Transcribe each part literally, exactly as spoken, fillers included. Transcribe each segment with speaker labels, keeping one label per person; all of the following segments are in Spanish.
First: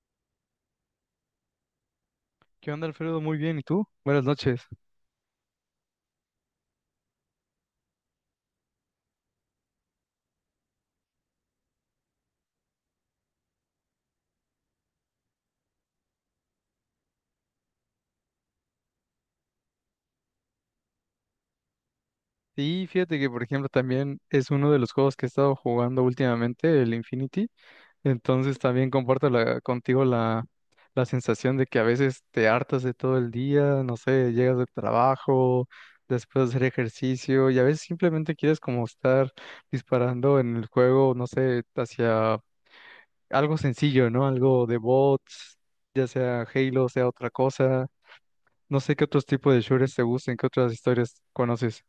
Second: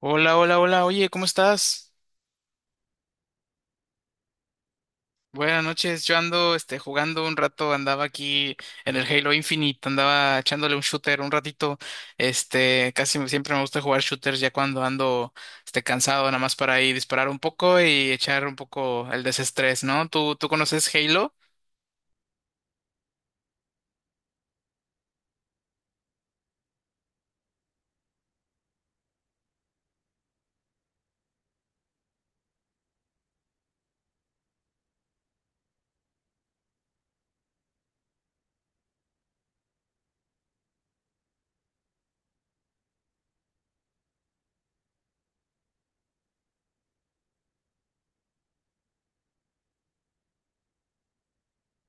Speaker 1: Hola, hola, hola, oye, ¿cómo estás?
Speaker 2: ¿Qué onda, Alfredo? Muy bien, ¿y tú? Buenas noches.
Speaker 1: Buenas noches, yo ando este, jugando un rato, andaba aquí en el Halo Infinite, andaba echándole un shooter un ratito, este, casi me- siempre me gusta jugar shooters ya cuando ando este, cansado, nada más para ahí disparar un poco y echar un poco el desestrés, ¿no? ¿Tú, tú conoces Halo?
Speaker 2: Sí, fíjate que, por ejemplo, también es uno de los juegos que he estado jugando últimamente, el Infinity. Entonces también comparto la- contigo la, la sensación de que a veces te hartas de todo el día, no sé, llegas del trabajo, después de hacer ejercicio, y a veces simplemente quieres como estar disparando en el juego, no sé, hacia algo sencillo, ¿no? Algo de bots, ya sea Halo, sea otra cosa. No sé qué otros tipos de shooters te gusten, qué otras historias conoces.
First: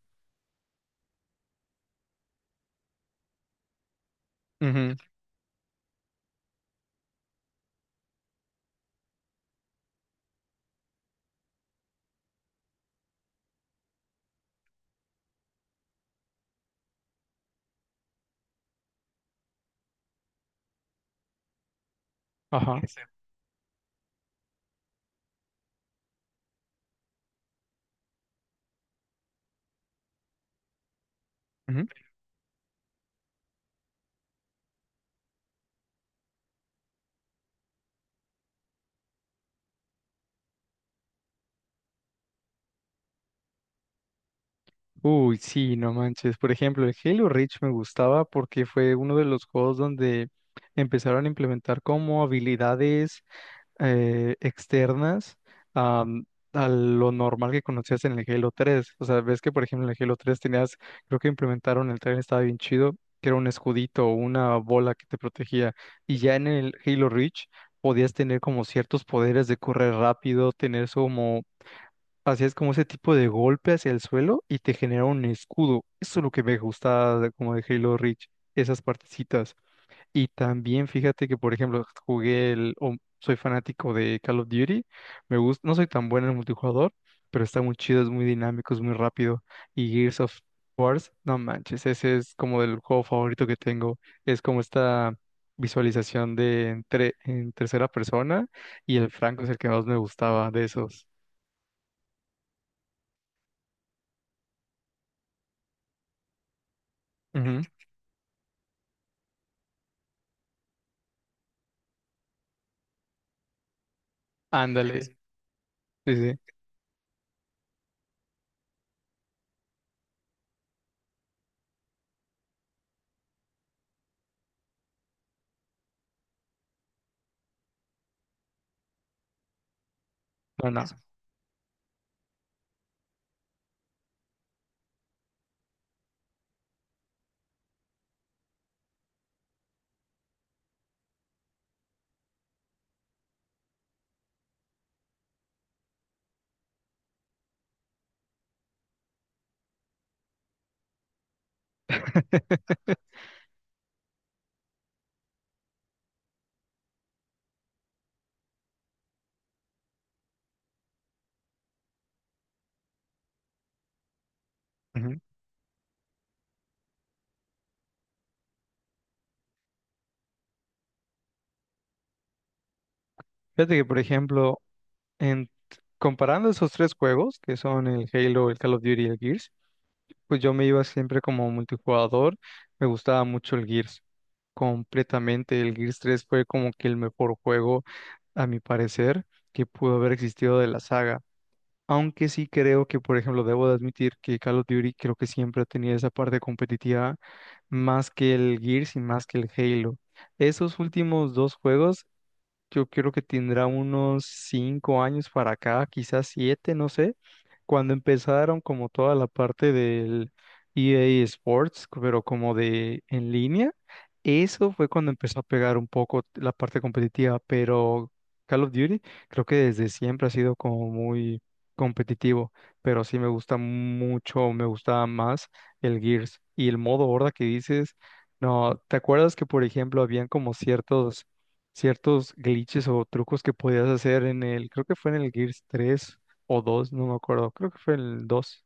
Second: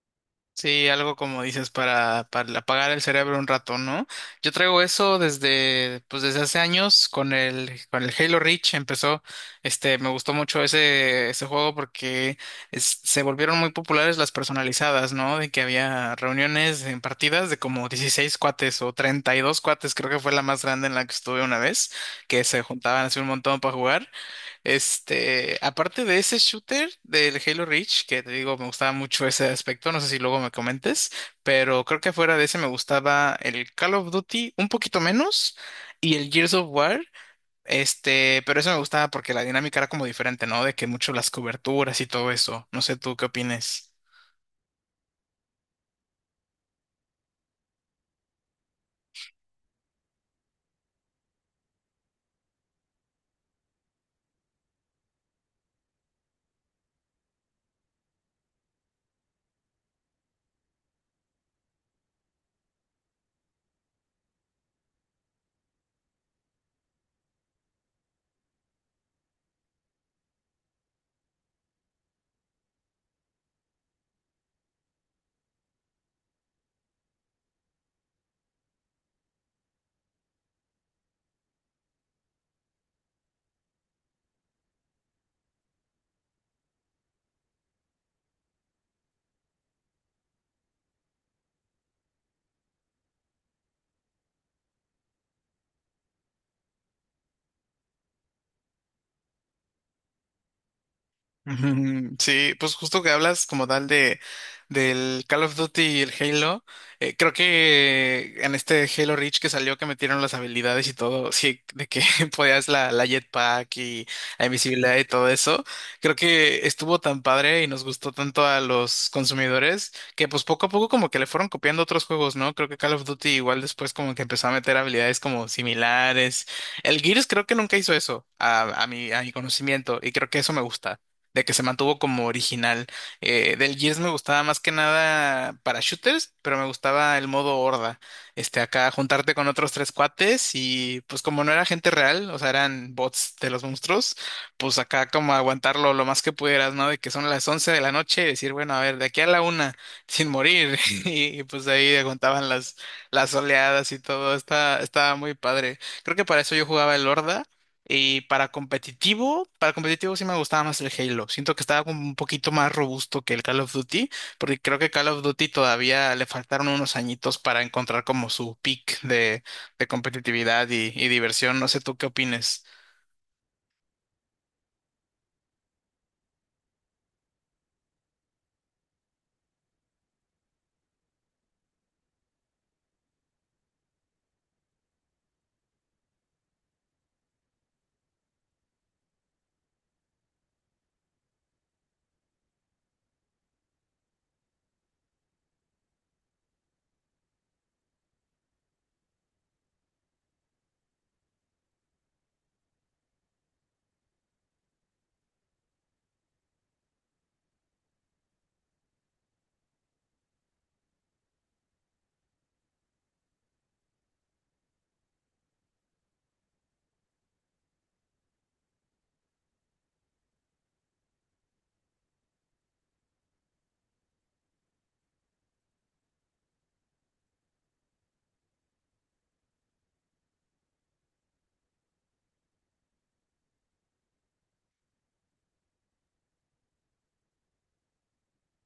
Speaker 1: Sí, algo como dices para, para apagar el cerebro un rato, ¿no? Yo traigo
Speaker 2: Ujú.
Speaker 1: eso desde, pues desde hace años con el, con el Halo Reach empezó, este, me gustó mucho ese, ese juego porque es- se volvieron muy populares las personalizadas, ¿no? De que había reuniones en partidas de como dieciséis cuates o treinta y dos cuates, creo que fue la más grande en la que estuve una vez, que se
Speaker 2: Ajá.
Speaker 1: juntaban así un montón para jugar este, aparte de ese shooter del Halo Reach, que te digo, me gustaba mucho ese aspecto, no sé si luego me comentes, pero
Speaker 2: Ujú.
Speaker 1: creo que fuera de ese me gustaba el Call of Duty un poquito menos y el Gears of War, este, pero eso me gustaba porque la dinámica era como diferente, ¿no? De que mucho las coberturas y todo eso. No sé tú qué opines.
Speaker 2: Uy, sí, no manches. Por ejemplo, el Halo Reach me gustaba porque fue uno de los juegos donde empezaron a implementar como habilidades eh, externas am, a lo normal que conocías en el Halo tres. O sea, ves que, por ejemplo, en el Halo tres tenías, creo que implementaron el tren, estaba bien chido, que era un escudito o una bola que te protegía. Y ya en el Halo Reach podías tener como ciertos poderes de correr rápido, tener eso como, hacías como ese tipo de golpe hacia el suelo y te genera un escudo. Eso es lo que me gusta de- como de Halo Reach, esas partecitas. Y también fíjate que, por ejemplo, jugué el, o soy fanático de Call of Duty, me gusta, no soy tan bueno en el multijugador, pero está muy chido, es muy dinámico, es muy rápido. Y Gears of War, no manches, ese es como el juego favorito que tengo. Es como esta visualización de entre, en tercera persona y el Franco es el que más me gustaba de esos.
Speaker 1: Ujú. Sí, pues justo que hablas como tal de del Call of Duty y el Halo, eh, creo
Speaker 2: Ujú.
Speaker 1: que en este Halo Reach que salió que metieron las habilidades y todo, sí, de que podías la, la jetpack y la invisibilidad
Speaker 2: Ándale,
Speaker 1: y
Speaker 2: sí,
Speaker 1: todo eso, creo
Speaker 2: sí.
Speaker 1: que estuvo tan padre y nos gustó tanto a los consumidores que pues poco a poco como que le fueron copiando otros juegos, ¿no? Creo que Call of Duty igual después como que empezó a meter habilidades como similares. El Gears creo que nunca hizo eso a, a mi, a mi conocimiento y creo que eso me
Speaker 2: No, no.
Speaker 1: gusta de que se mantuvo como original. Eh, del Gears me gustaba más que nada para shooters, pero me gustaba el modo horda. Este, acá juntarte con otros tres cuates y pues como no era gente real, o sea, eran bots de los monstruos, pues acá como aguantarlo lo más que pudieras, ¿no? De que son las once de la noche y decir, bueno, a ver, de aquí a la una, sin morir. Y pues ahí aguantaban las, las oleadas y todo. Estaba, estaba muy padre. Creo que para eso yo jugaba el horda. Y para competitivo, para competitivo sí me gustaba más el Halo. Siento que estaba como un poquito más robusto que el Call of Duty, porque creo que Call
Speaker 2: Ujú.
Speaker 1: of Duty todavía le faltaron unos añitos para encontrar como su peak de, de competitividad y, y diversión. No sé tú qué opines.
Speaker 2: Fíjate que, por ejemplo, En, comparando esos tres juegos, que son el Halo, el Call of Duty y el Gears, pues yo me iba siempre como multijugador, me gustaba mucho el Gears, completamente. El Gears tres fue como que el mejor juego, a mi parecer, que pudo haber existido de la saga. Aunque sí creo que, por ejemplo, debo de admitir que Call of Duty creo que siempre ha tenido esa parte competitiva más que el Gears y más que el Halo. Esos últimos dos juegos yo creo que tendrá unos cinco años para acá, quizás siete, no sé, cuando empezaron como toda la parte del E A Sports, pero como de en línea, eso fue cuando empezó a pegar un poco la parte competitiva, pero Call of Duty creo que desde siempre ha sido como muy competitivo, pero sí me gusta mucho, me gustaba más el Gears y el modo horda que dices, no, ¿te acuerdas que por ejemplo habían como ciertos ciertos glitches o trucos que podías hacer en el, creo que fue en el Gears tres o dos, no me acuerdo, creo que fue el dos.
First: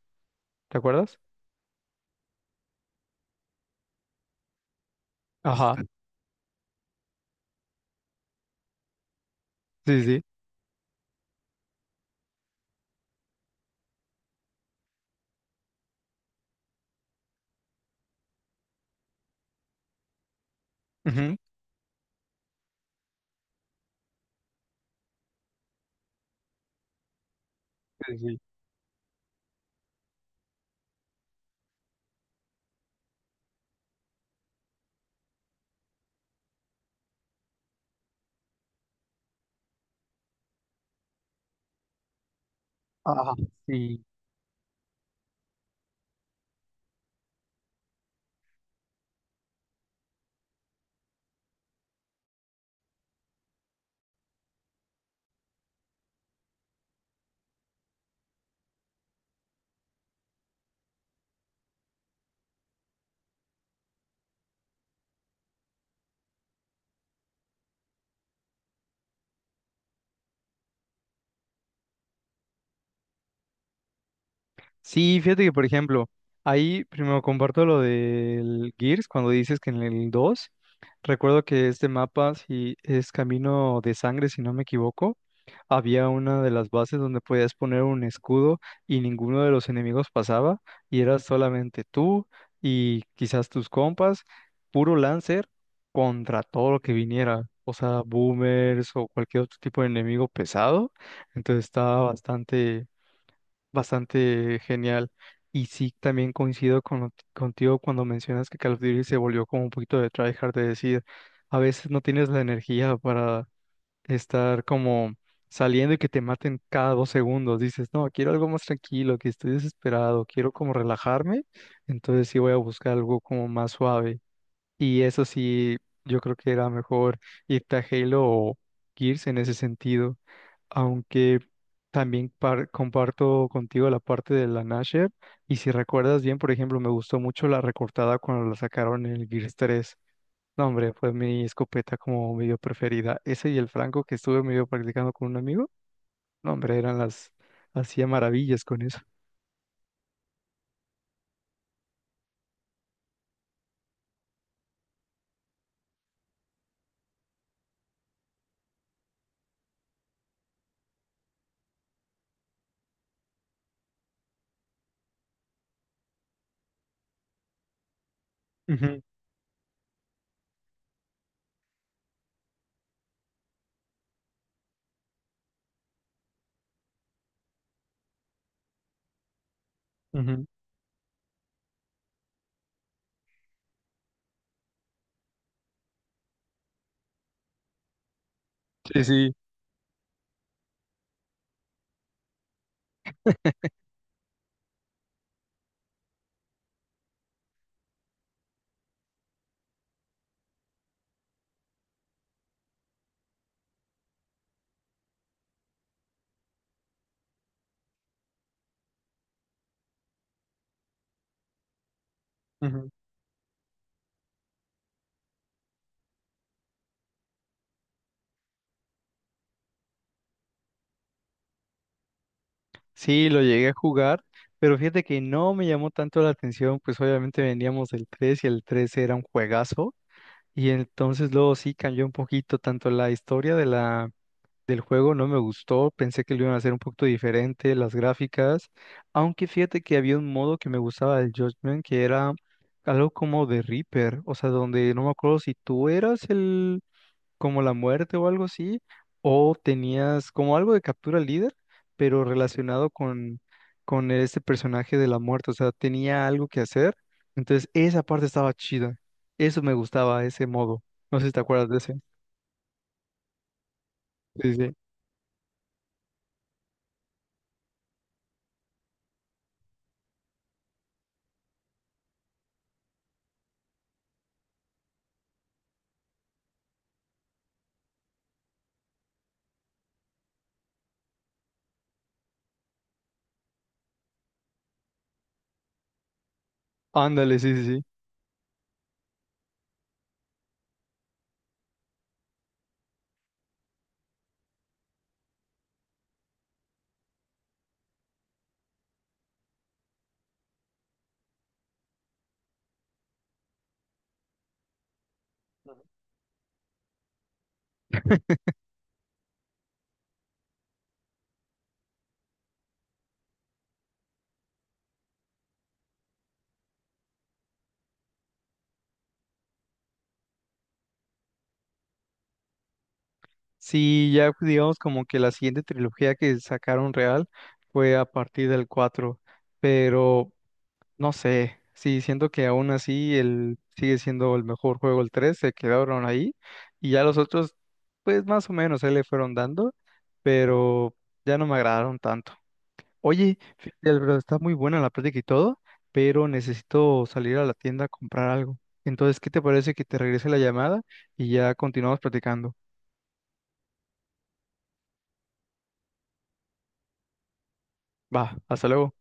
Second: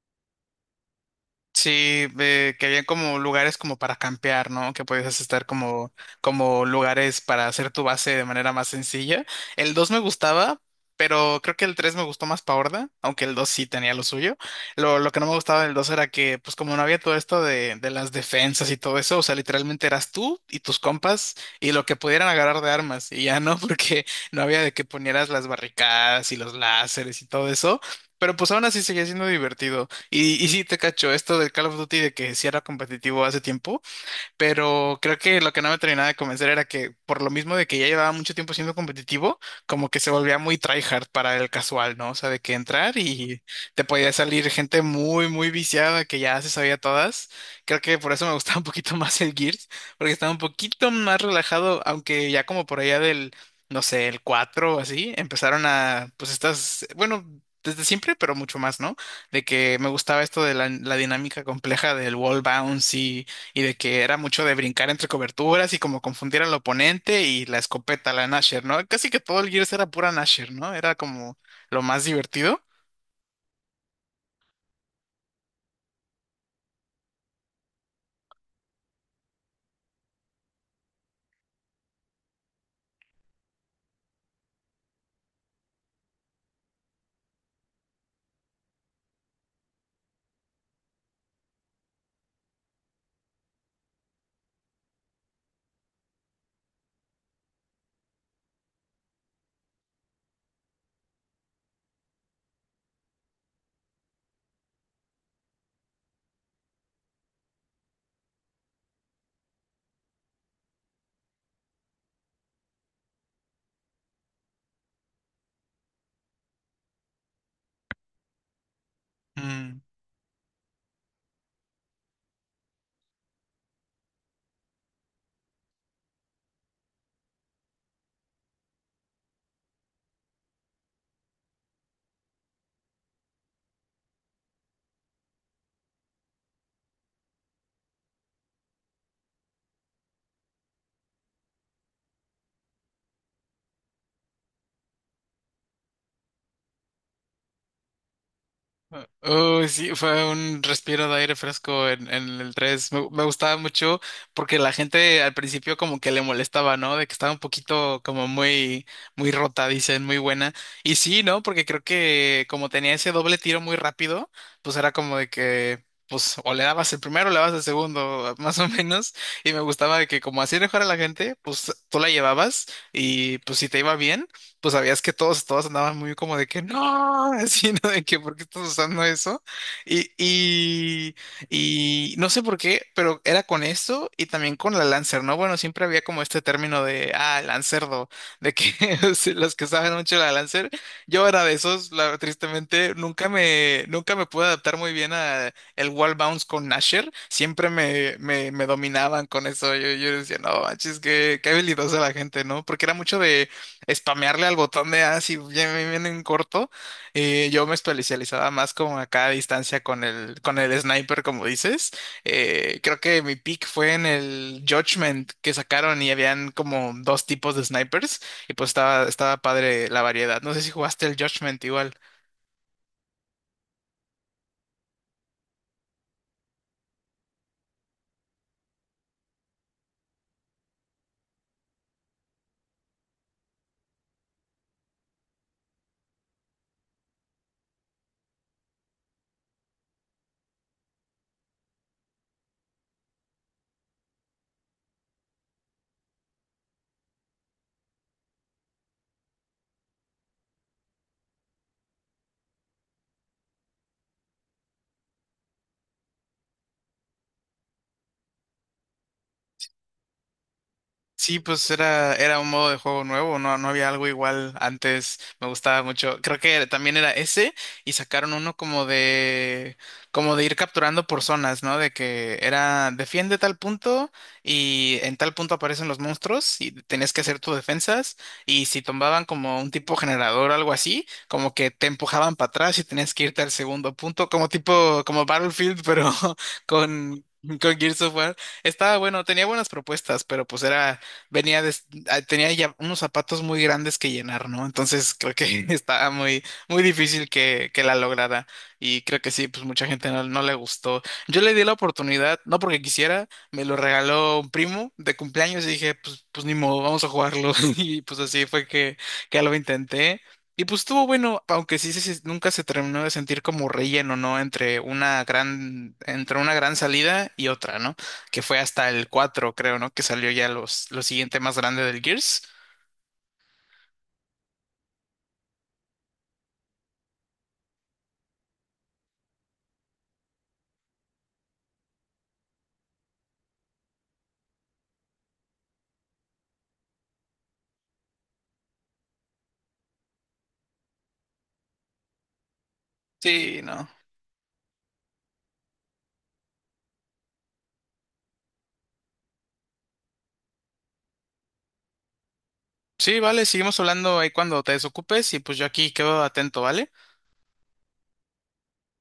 Speaker 2: ¿Te acuerdas?
Speaker 1: Sí, eh, que había como lugares como para campear, ¿no? Que podías estar
Speaker 2: Ajá,
Speaker 1: como, como lugares para hacer tu base de manera más sencilla. El dos me
Speaker 2: sí, sí.
Speaker 1: gustaba, pero creo que el tres me gustó más pa' horda, aunque el dos sí tenía lo suyo. Lo, lo que no me gustaba del dos era que, pues como no había todo esto de, de las defensas y todo eso, o sea, literalmente eras tú y tus compas
Speaker 2: Ujú.
Speaker 1: y lo que pudieran agarrar de armas, y ya no, porque no había de que ponieras las barricadas y los láseres y todo eso.
Speaker 2: Sí,
Speaker 1: Pero
Speaker 2: sí.
Speaker 1: pues aún así seguía siendo divertido. Y, y sí, te cacho, esto del Call of Duty de que sí era competitivo hace tiempo, pero creo que lo que no me terminaba de convencer era que por lo mismo de que ya llevaba mucho tiempo siendo competitivo, como que se volvía muy tryhard para el casual, ¿no? O sea, de que entrar
Speaker 2: Ajá,
Speaker 1: y te
Speaker 2: sí.
Speaker 1: podía salir gente muy, muy viciada que ya se sabía todas. Creo que por eso me gustaba un poquito más el Gears, porque estaba un poquito más relajado, aunque ya como por allá del, no sé, el cuatro o así, empezaron a, pues estas, bueno... Desde siempre, pero mucho más, ¿no? De que me gustaba esto de la, la dinámica compleja del wall bounce y de que era mucho de brincar entre coberturas y como confundir al oponente y la escopeta, la Nasher, ¿no? Casi que todo el Gears era pura Nasher, ¿no? Era como lo más divertido.
Speaker 2: Sí, fíjate que, por ejemplo, ahí primero comparto lo del Gears, cuando dices que en el dos, recuerdo que este mapa, si es Camino de Sangre, si no me equivoco, había una de las bases donde podías poner un escudo y ninguno de los enemigos pasaba y eras solamente tú y quizás tus compas, puro Lancer contra todo lo que viniera, o sea, boomers o cualquier otro tipo de enemigo pesado. Entonces estaba bastante, bastante genial. Y sí, también coincido con- contigo cuando mencionas que Call of Duty se volvió como un poquito de tryhard, de decir, a veces no tienes la energía para estar como saliendo y que te maten cada dos segundos. Dices, no, quiero algo más tranquilo, que estoy
Speaker 1: Mm.
Speaker 2: desesperado, quiero como relajarme, entonces sí voy a buscar algo como más suave. Y eso sí, yo creo que era mejor irte a Halo o Gears en ese sentido, aunque también par- comparto contigo la parte de la Nasher. Y si recuerdas bien, por ejemplo, me gustó mucho la recortada cuando la sacaron en el Gears tres. No, hombre, fue mi escopeta como medio preferida. Ese y el franco que estuve medio practicando con un amigo. No, hombre, eran las... Hacía maravillas con eso.
Speaker 1: Uy, sí, fue un respiro de aire fresco en, en el tres. Me, me gustaba mucho porque la gente al principio como que le molestaba, ¿no? De que estaba un poquito como muy, muy rota, dicen, muy buena. Y sí, ¿no? Porque creo que como tenía ese doble tiro muy rápido, pues era como de que, pues, o le dabas el primero o le dabas el segundo, más o
Speaker 2: Ujú,
Speaker 1: menos. Y me gustaba de que como así mejor a la gente, pues tú la llevabas y pues si te iba bien pues sabías que todos, todos andaban muy como de que no, así, ¿no? De que ¿por qué estás usando eso? Y,
Speaker 2: ujú.
Speaker 1: y, y no sé por qué, pero era con eso y también con la Lancer, ¿no? Bueno, siempre había como este término de, ah, Lancerdo, de que
Speaker 2: Sí,
Speaker 1: sí,
Speaker 2: sí.
Speaker 1: los que saben mucho de la Lancer, yo era de esos, la- tristemente, nunca me, nunca me pude adaptar muy bien a el wall bounce con Nasher, siempre me, me, me dominaban con eso, yo, yo decía, no, manches, qué, qué habilidosa la gente, ¿no? Porque era mucho de spamearle al botón de así bien, bien, bien en corto. Eh, yo me especializaba más como acá a distancia con el, con el sniper, como dices. Eh,
Speaker 2: Ujú.
Speaker 1: creo que mi pick fue en el Judgment que sacaron y habían como dos tipos de snipers y pues estaba, estaba padre la variedad. No sé si jugaste el Judgment igual.
Speaker 2: Sí, lo llegué a jugar, pero fíjate que no me llamó tanto la atención, pues obviamente veníamos del tres y el tres era un juegazo, y entonces luego sí cambió un poquito tanto la historia de la del juego, no me gustó, pensé que lo iban a hacer un poquito diferente, las gráficas, aunque fíjate que había un modo que me gustaba del Judgment, que era algo como de Reaper, o sea, donde no me acuerdo si tú eras el, como la muerte o algo así, o tenías como algo de captura líder, pero relacionado con, con este personaje de la muerte, o sea, tenía algo que hacer, entonces esa parte estaba chida, eso me gustaba, ese modo, no sé si
Speaker 1: Sí,
Speaker 2: te acuerdas
Speaker 1: pues
Speaker 2: de ese.
Speaker 1: era, era un modo de juego nuevo, no, no había algo igual
Speaker 2: Sí, sí.
Speaker 1: antes, me gustaba mucho. Creo que también era ese y sacaron uno como de, como de ir capturando por zonas, ¿no? De que era defiende tal punto y en tal punto aparecen los monstruos y tenías que hacer tus defensas y si tomaban como un tipo generador o algo así, como que te empujaban para atrás y tenías que irte al segundo punto, como tipo, como Battlefield, pero con...
Speaker 2: Ándale, sí, sí,
Speaker 1: Con
Speaker 2: sí.
Speaker 1: Gears of War. Estaba bueno, tenía buenas propuestas, pero pues era venía de- ah, tenía ya unos zapatos muy grandes que llenar, ¿no? Entonces creo que estaba muy, muy difícil que, que la lograra. Y creo que sí, pues mucha gente no, no le gustó. Yo le di la oportunidad, no porque quisiera, me lo regaló un primo de cumpleaños y dije, pues, pues ni modo, vamos a jugarlo. Y pues así fue que, que lo intenté. Y pues estuvo bueno, aunque sí, sí, sí, nunca se terminó de sentir como relleno, ¿no? Entre una gran, entre una gran salida y otra, ¿no? Que fue hasta el cuatro creo, ¿no? Que salió ya los, lo siguiente más grande del Gears.
Speaker 2: Sí, ya pues, digamos como que la siguiente trilogía que sacaron real fue a partir del cuatro, pero no sé, sí, siento que aún así el, sigue siendo el mejor juego, el tres, se quedaron ahí y ya los otros, pues más o menos, ahí le fueron dando, pero ya no me agradaron tanto. Oye,
Speaker 1: Sí, no.
Speaker 2: fíjate, Alfredo, está muy buena la plática y todo, pero necesito salir a la tienda a comprar algo. Entonces, ¿qué te parece que te regrese la llamada y ya continuamos platicando?
Speaker 1: Sí, vale, seguimos hablando ahí cuando te desocupes y pues yo aquí quedo atento, ¿vale?
Speaker 2: Va, hasta luego.